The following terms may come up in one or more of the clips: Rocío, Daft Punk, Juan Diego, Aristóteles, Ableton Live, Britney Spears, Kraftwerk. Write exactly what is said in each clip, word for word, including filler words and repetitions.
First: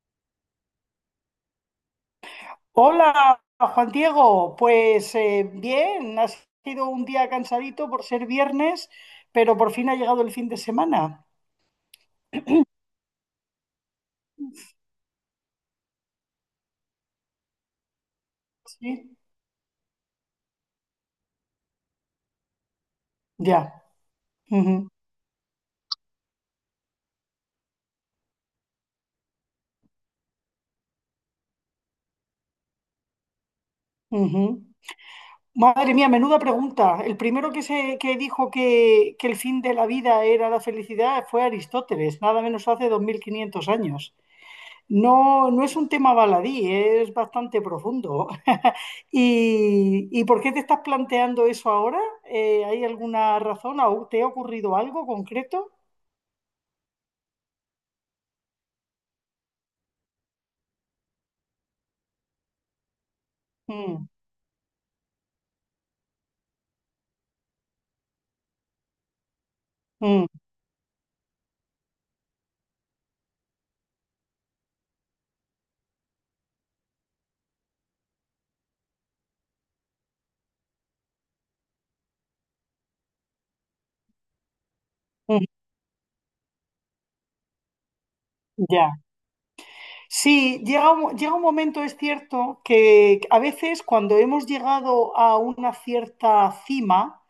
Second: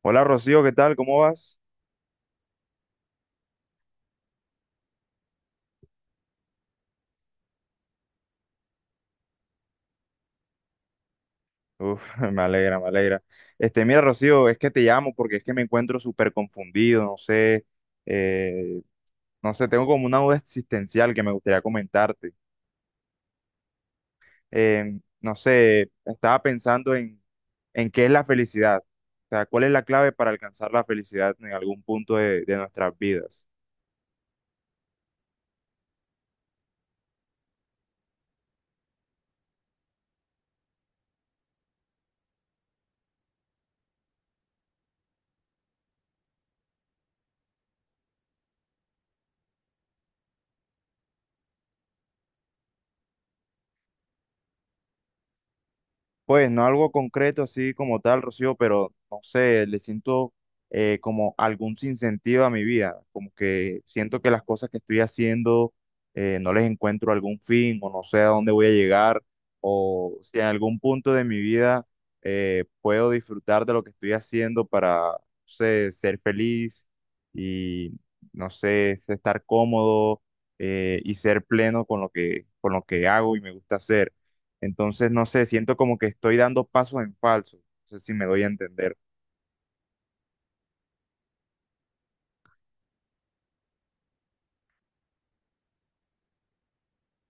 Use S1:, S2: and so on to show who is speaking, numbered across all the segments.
S1: Hola Rocío, ¿qué tal? ¿Cómo vas?
S2: Hola, Juan Diego. Pues eh, bien, ha sido un día cansadito por ser viernes, pero por fin ha llegado el fin de semana.
S1: Uf, me alegra, me alegra. Este, mira Rocío, es que te llamo porque es que me encuentro súper confundido, no sé, eh,
S2: Sí,
S1: no sé, tengo como una duda existencial que me gustaría comentarte.
S2: ya. Ujú,
S1: Eh, no sé, estaba pensando en, en qué es la felicidad, o sea, cuál es la clave para alcanzar la felicidad en algún punto de, de nuestras vidas.
S2: ujú. Madre mía, menuda pregunta. El primero que, se, que dijo que, que el fin de la vida era la felicidad fue Aristóteles, nada menos hace dos mil quinientos años. No, no es un tema baladí, es bastante profundo. ¿Y, y por qué te estás planteando eso ahora? Eh, ¿hay alguna razón? ¿Au- ¿Te ha ocurrido algo concreto?
S1: Pues no algo concreto así como tal, Rocío, pero no sé, le siento eh, como algún sinsentido a mi vida, como que
S2: Mm,
S1: siento que las cosas que estoy haciendo eh, no les encuentro algún fin o no sé a dónde voy a llegar o
S2: mm,
S1: si en algún punto de mi vida eh, puedo disfrutar de lo que estoy haciendo para, no sé, ser feliz y, no sé, estar cómodo eh, y ser pleno con lo que, con lo que hago y me gusta hacer. Entonces, no
S2: mm,
S1: sé, siento como que estoy dando pasos en falso. No sé si me doy a entender.
S2: ya. Sí, llega un, llega un momento, es cierto, que a veces cuando hemos llegado a una cierta cima,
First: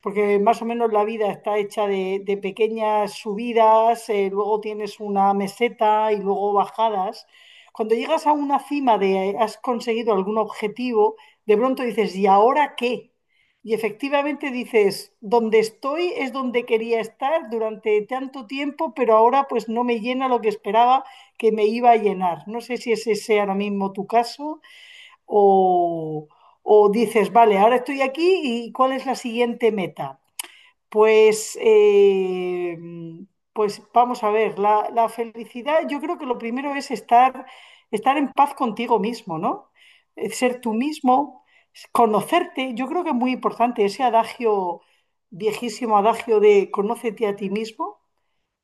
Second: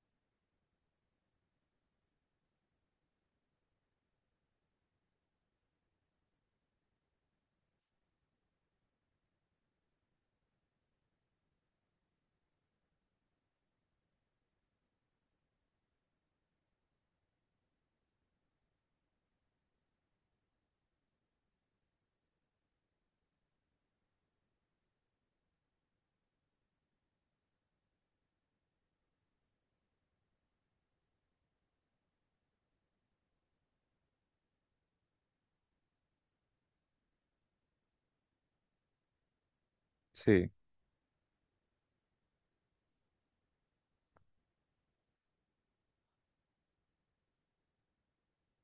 S2: porque más o menos la vida está hecha de, de pequeñas subidas, eh, luego tienes una meseta y luego bajadas. Cuando llegas a una cima de eh, has conseguido algún objetivo, de pronto dices, ¿y ahora qué? Y efectivamente dices, donde estoy es donde quería estar durante tanto tiempo, pero ahora pues no me llena lo que esperaba que me iba a llenar. No sé si ese sea ahora mismo tu caso o, o dices, vale, ahora estoy aquí y ¿cuál es la siguiente meta? Pues, eh, pues vamos a ver, la, la felicidad, yo creo que lo primero es estar, estar en paz contigo mismo, ¿no? Eh,
S1: Sí,
S2: Ser tú mismo, conocerte, yo creo que es muy importante ese adagio, viejísimo adagio de conócete a ti mismo.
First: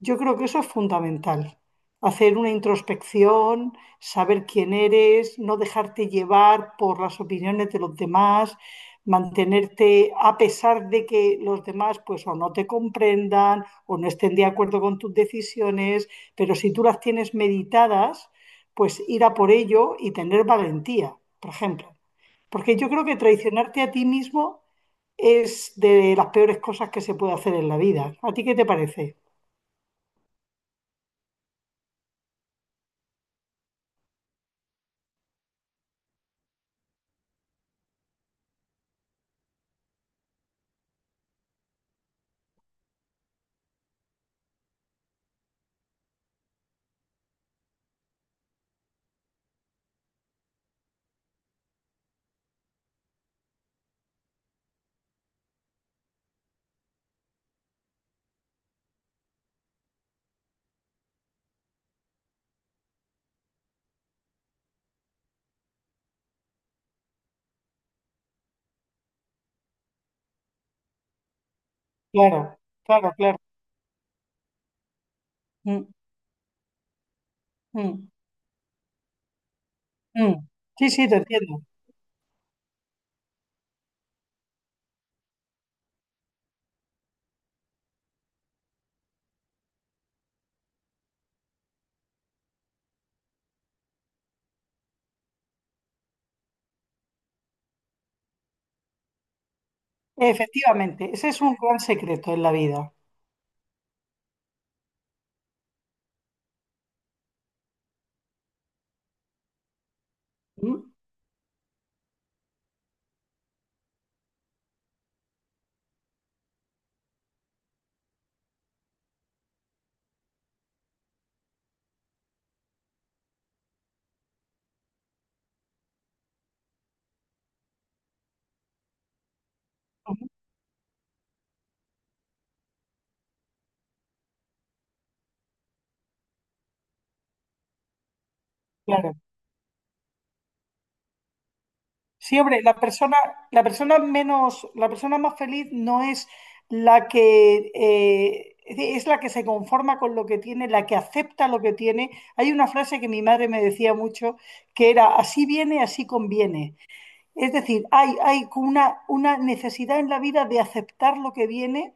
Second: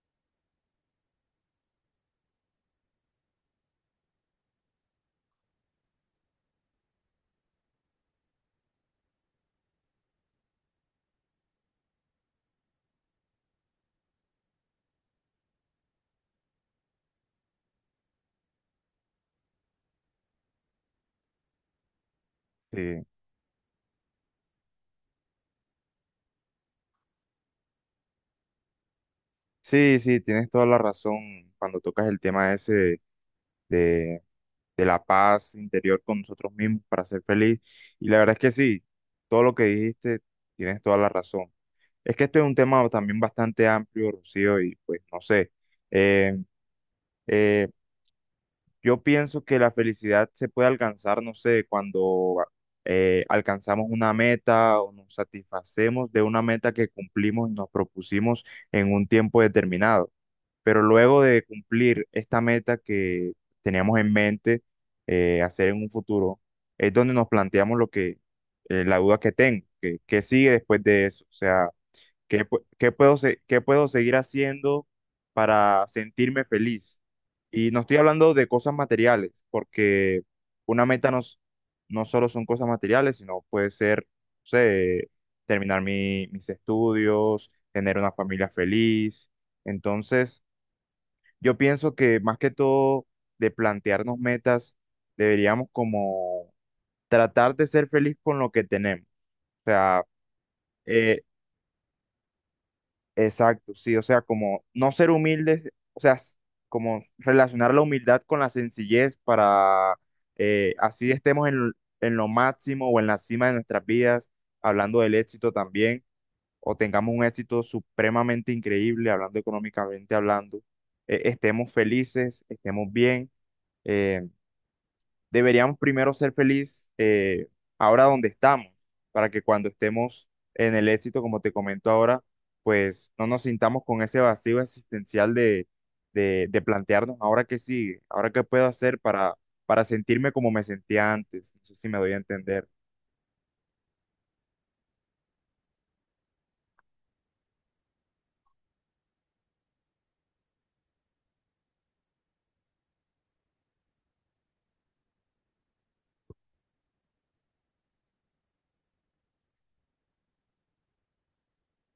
S2: Yo creo que eso es fundamental. Hacer una introspección, saber quién eres, no dejarte llevar por las opiniones de los demás, mantenerte a pesar de que los demás pues o no te comprendan o no estén de acuerdo con tus decisiones, pero si tú las tienes meditadas, pues ir a por ello y tener valentía, por ejemplo. Porque yo
S1: sí,
S2: creo que traicionarte a ti mismo es de las peores cosas que se puede hacer en la vida. ¿A ti qué te parece?
S1: sí, sí, tienes toda la razón cuando tocas el tema ese de, de- de la paz interior con nosotros mismos para ser feliz. Y la verdad es que sí, todo lo que dijiste, tienes toda la razón. Es que esto es un tema también bastante amplio, Rocío, y pues no sé. eh, eh, Yo pienso que la felicidad se puede alcanzar, no sé, cuando eh, alcanzamos una meta o nos satisfacemos de una meta que cumplimos y nos propusimos en un tiempo determinado. Pero luego de cumplir esta meta que teníamos en mente eh, hacer en un futuro, es donde nos planteamos lo que, eh, la duda que tengo, que, qué sigue después de eso. O sea, ¿qué,
S2: Claro,
S1: pu- qué
S2: claro,
S1: puedo,
S2: claro.
S1: se- qué puedo seguir haciendo para
S2: Mm,
S1: sentirme feliz? Y no estoy
S2: mm,
S1: hablando de cosas materiales, porque
S2: mm.
S1: una
S2: Sí, sí,
S1: meta
S2: te
S1: no, s-
S2: entiendo.
S1: no solo son cosas materiales, sino puede ser, no sé, terminar mi- mis estudios, tener una familia feliz. Entonces, yo pienso que más que todo de plantearnos metas, deberíamos como tratar de ser feliz con lo que tenemos. O sea,
S2: Efectivamente,
S1: eh,
S2: ese es un gran secreto en la vida.
S1: exacto, sí, o sea, como no ser humildes, o sea, s- como relacionar la humildad con la sencillez para eh,
S2: Mm,
S1: así estemos en, l- en lo máximo o en la cima de nuestras vidas, hablando del éxito también, o tengamos un éxito supremamente increíble, hablando económicamente hablando, eh, estemos felices, estemos bien, eh, deberíamos primero ser feliz eh, ahora donde estamos, para que cuando
S2: ujú,
S1: estemos en el éxito, como te comento ahora, pues no nos sintamos con ese vacío existencial de, de, de plantearnos ahora qué sigue, ahora qué puedo hacer
S2: claro.
S1: para, para sentirme como me sentía antes. No sé si me doy a
S2: Siempre
S1: entender.
S2: la persona, la persona menos, la persona más feliz no es la que eh, es la que se conforma con lo que tiene, la que acepta lo que tiene. Hay una frase que mi madre me decía mucho que era así viene, así conviene. Es decir, hay, hay una, una necesidad en la vida de aceptar lo que viene,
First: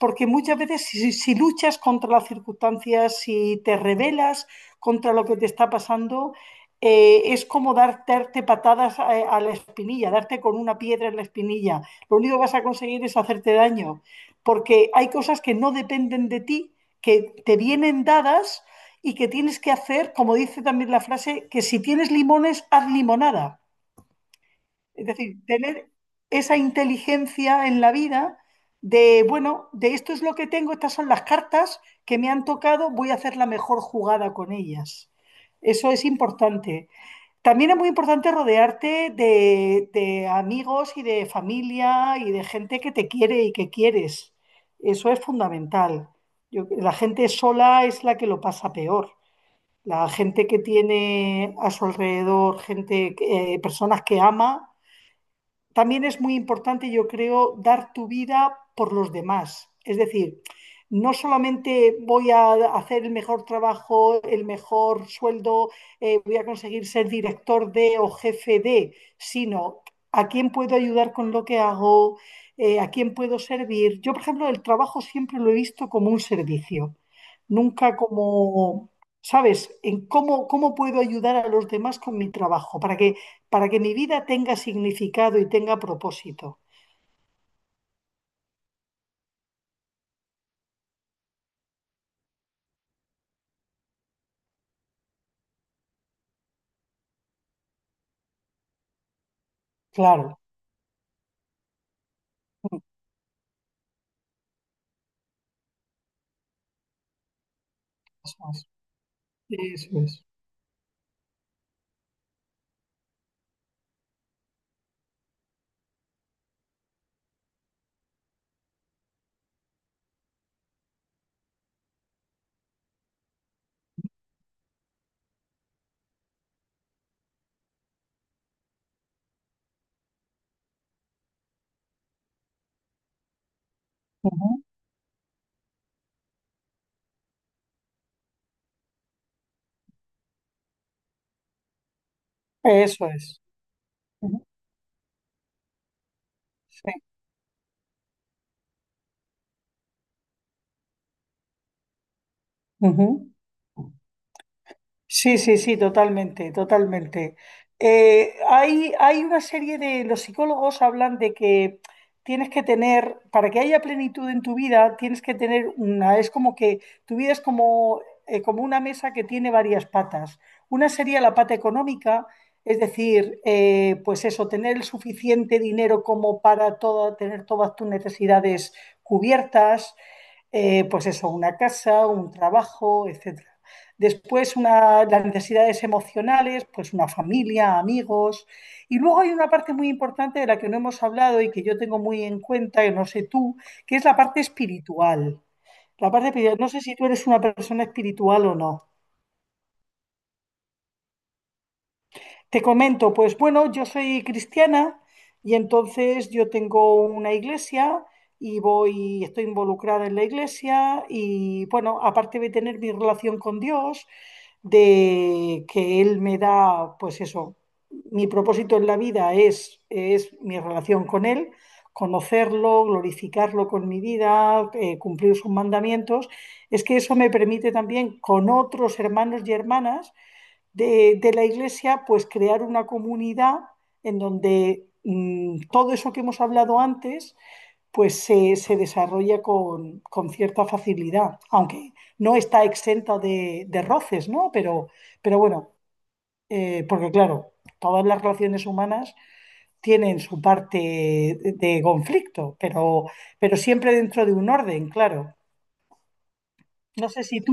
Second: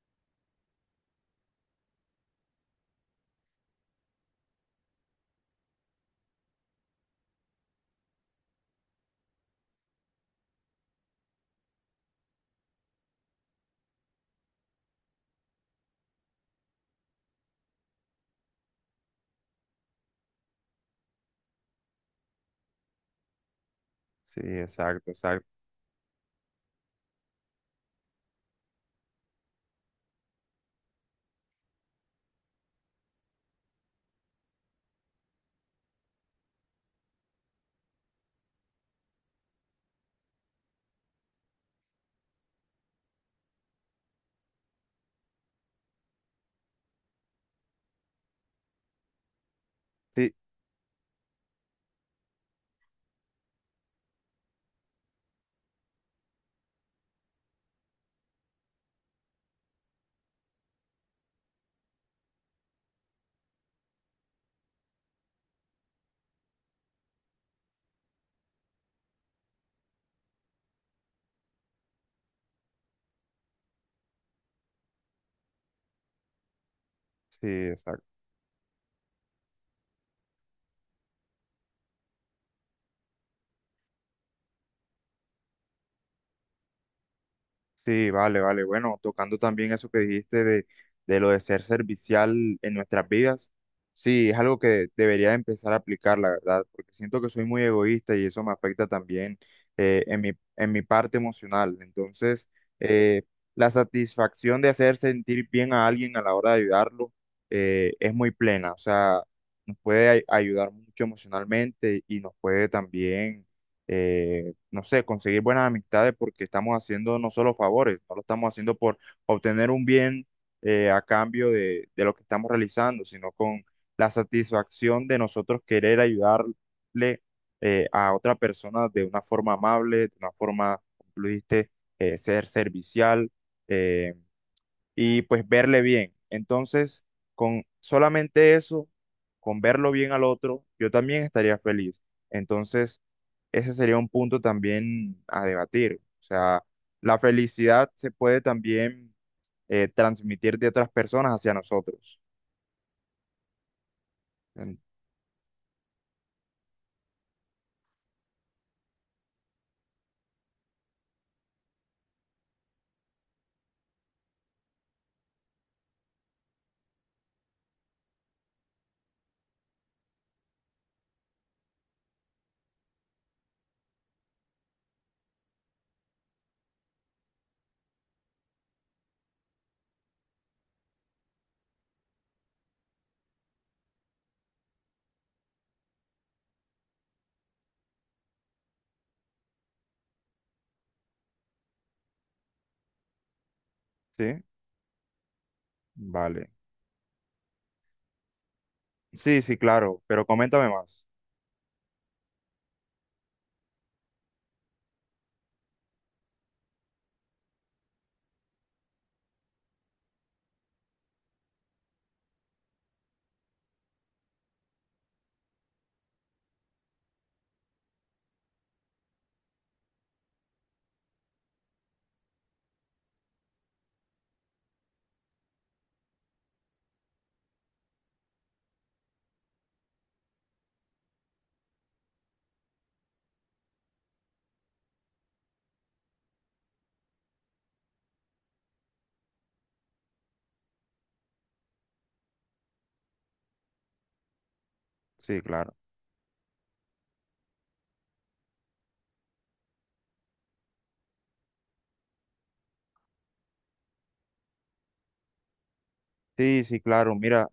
S2: porque muchas veces si, si si luchas contra las circunstancias, si te rebelas contra lo que te está pasando, eh, es como darte, darte patadas a, a, la espinilla, darte con una piedra en la espinilla. Lo único que vas a conseguir es hacerte daño, porque hay cosas que no dependen de ti, que te vienen dadas y que tienes que hacer, como dice también la frase, que si tienes limones, haz limonada.
S1: Sí,
S2: Es
S1: exacto,
S2: decir,
S1: exacto.
S2: tener esa inteligencia en la vida de, bueno, de esto es lo que tengo, estas son las cartas que me han tocado, voy a hacer la mejor jugada con ellas. Eso es importante. También es muy importante rodearte de, de amigos y de familia y de gente que te quiere y que quieres. Eso es fundamental. Yo- la gente sola es la que lo pasa peor. La
S1: Sí,
S2: gente que tiene a su alrededor gente, que- eh, personas que ama también es muy importante, yo creo, dar tu vida por los demás. Es decir, no solamente voy a hacer el mejor trabajo, el mejor sueldo, eh, voy a conseguir ser director de o jefe de, sino a quién puedo ayudar con lo que hago, eh, a quién puedo servir. Yo, por ejemplo, el trabajo siempre lo he visto como un servicio,
S1: sí,
S2: nunca
S1: exacto.
S2: como, ¿sabes?, en cómo, cómo puedo ayudar a los demás con mi trabajo, para que para que mi vida tenga significado y tenga propósito.
S1: Sí, vale, vale. Bueno, tocando también eso que dijiste de, de lo de ser servicial en nuestras vidas, sí, es algo que debería empezar a aplicar, la verdad, porque siento que soy muy egoísta y eso me afecta también eh, en mi,
S2: Claro,
S1: en mi parte emocional. Entonces, eh, la satisfacción de hacer sentir bien a alguien a la hora de ayudarlo eh, es muy
S2: eso es.
S1: plena, o sea, nos
S2: Eso
S1: puede ay-
S2: es.
S1: ayudar mucho emocionalmente y nos puede también... eh, no sé, conseguir buenas amistades porque estamos haciendo no solo favores, no lo estamos haciendo por obtener un bien eh, a cambio de, de lo que estamos realizando, sino con la satisfacción de nosotros querer ayudarle eh, a otra persona de una forma amable, de una forma, como tú dijiste, eh, ser servicial. eh,
S2: Ujú,
S1: y pues verle bien. Entonces, con solamente eso, con verlo bien al otro, yo también estaría feliz. Entonces,
S2: eso es.
S1: ese sería un punto
S2: Ujú,
S1: también a debatir. O sea,
S2: sí.
S1: la felicidad se puede también eh, transmitir de otras personas hacia nosotros.
S2: Ujú.
S1: En-
S2: Sí, sí, sí, totalmente, totalmente. Eh, hay, hay una serie de, los psicólogos hablan de que tienes que tener, para que haya plenitud en tu vida, tienes que tener una, es como que tu vida es como, eh, como una mesa que tiene varias patas. Una sería la pata económica, es decir, eh, pues eso, tener el suficiente dinero como para toda, tener todas tus necesidades cubiertas, eh, pues eso, una casa, un trabajo, etcétera. Después una, las necesidades emocionales, pues una familia, amigos. Y luego hay una parte muy importante de la que no hemos hablado y que yo tengo muy en cuenta, que no sé tú, que es la parte
S1: ¿Sí?
S2: espiritual. La parte
S1: Vale.
S2: espiritual. No sé si tú eres una persona espiritual o no.
S1: Sí, sí, claro, pero coméntame más.
S2: Te comento, pues bueno, yo soy cristiana y entonces yo tengo una iglesia y voy, estoy involucrada en la iglesia y bueno, aparte de tener mi relación con Dios, de que él me da, pues eso, mi propósito en la vida es, es mi relación con él, conocerlo, glorificarlo con mi vida, eh, cumplir sus mandamientos, es que eso me permite también con otros hermanos y hermanas de, de la iglesia, pues crear una comunidad en donde mm, todo eso que hemos hablado antes pues se, se desarrolla con, con cierta facilidad, aunque no está exenta de, de roces, ¿no? Pero, pero
S1: Sí,
S2: bueno,
S1: claro.
S2: eh, porque claro, todas las relaciones humanas tienen su parte de, de conflicto, pero, pero siempre dentro de un orden, claro.
S1: Sí, sí,
S2: No
S1: claro.
S2: sé si
S1: Mira.
S2: tú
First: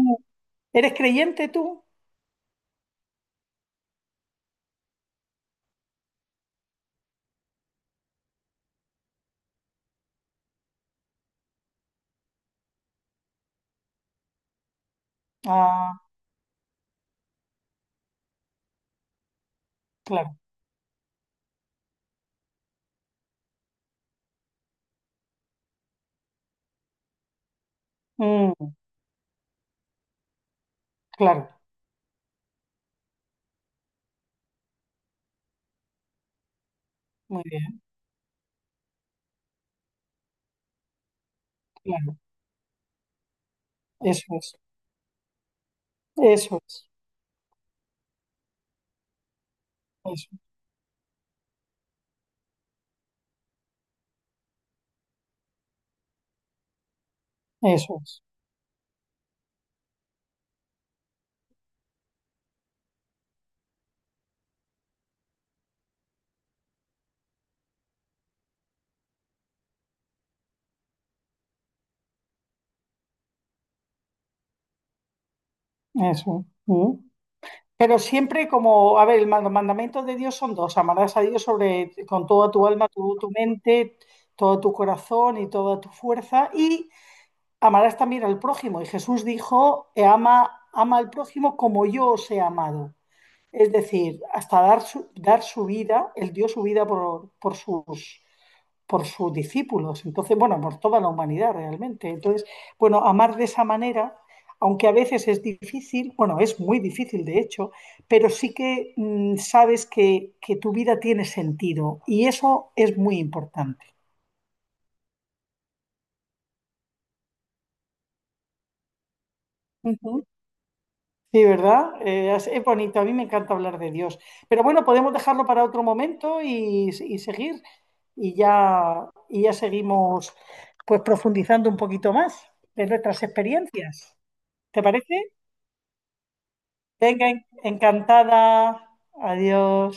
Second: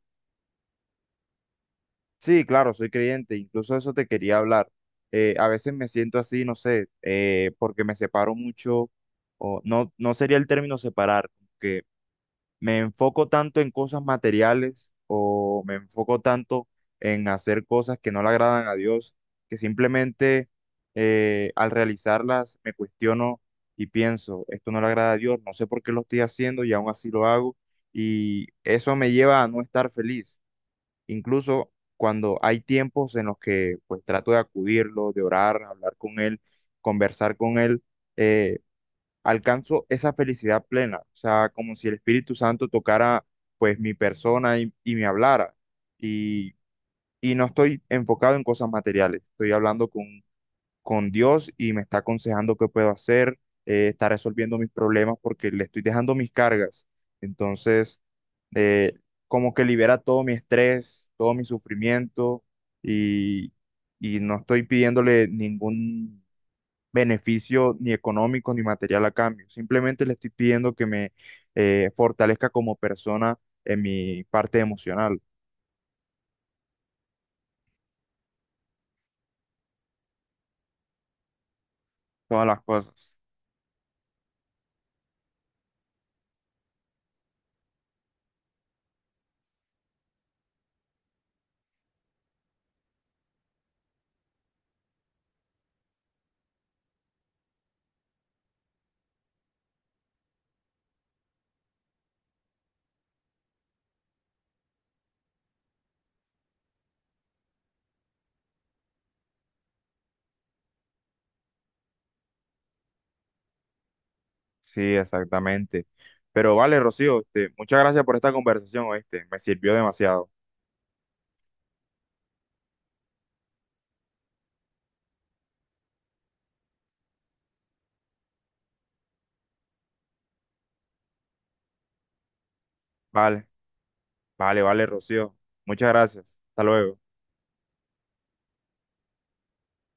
S2: eres creyente tú.
S1: Sí, claro, soy creyente, incluso eso te quería hablar. Eh, a veces me siento así, no sé, eh, porque me separo mucho, o no, no sería el término separar, que me enfoco tanto en cosas materiales o me
S2: Ah,
S1: enfoco tanto en hacer cosas que no le agradan a Dios, que
S2: claro,
S1: simplemente eh, al realizarlas me cuestiono y pienso, esto no le agrada a Dios, no sé por qué lo estoy haciendo y aún así lo hago, y
S2: mm,
S1: eso me lleva a no estar feliz.
S2: claro,
S1: Incluso cuando hay tiempos en los que pues trato de acudirlo, de orar, hablar con él, conversar
S2: muy
S1: con
S2: bien,
S1: él, eh, alcanzo esa felicidad plena, o sea, como si el
S2: claro.
S1: Espíritu Santo tocara pues mi
S2: Eso es,
S1: persona y, y me hablara. Y,
S2: eso es,
S1: y no estoy enfocado en cosas materiales, estoy hablando con
S2: eso,
S1: con Dios y me está aconsejando qué puedo hacer, eh, está resolviendo mis problemas porque le estoy dejando mis cargas. Entonces,
S2: eso es,
S1: eh, como que libera todo mi estrés, todo mi sufrimiento y, y no estoy pidiéndole ningún beneficio ni económico ni material a cambio. Simplemente le estoy pidiendo que me eh, fortalezca como persona en mi parte emocional,
S2: eso. Mm. Pero siempre como, a ver, el- los mandamientos de Dios son dos, amarás a Dios sobre, con
S1: todas
S2: toda
S1: las
S2: tu alma, tu,
S1: cosas.
S2: tu mente, todo tu corazón y toda tu fuerza, y amarás también al prójimo. Y Jesús dijo, "E ama, ama al prójimo como yo os he amado. Es decir, hasta dar su, dar su vida, Él dio su vida por, por sus por sus discípulos, entonces, bueno, por toda la humanidad realmente. Entonces, bueno, amar de esa manera, aunque a veces es difícil, bueno, es muy difícil de hecho, pero sí que mm, sabes que, que, tu vida tiene sentido y eso es muy importante.
S1: Sí, exactamente. Pero vale, Rocío, este, muchas gracias por esta conversación, ¿oíste? Me sirvió
S2: Ujú.
S1: demasiado.
S2: Sí, ¿verdad? Eh, es, es bonito, a mí me encanta hablar de Dios. Pero bueno, podemos dejarlo para otro momento y, y seguir y ya, y ya seguimos pues profundizando un poquito más de nuestras
S1: Vale,
S2: experiencias.
S1: vale,
S2: ¿Te
S1: vale,
S2: parece?
S1: Rocío. Muchas gracias. Hasta luego.
S2: Venga, encantada. Adiós.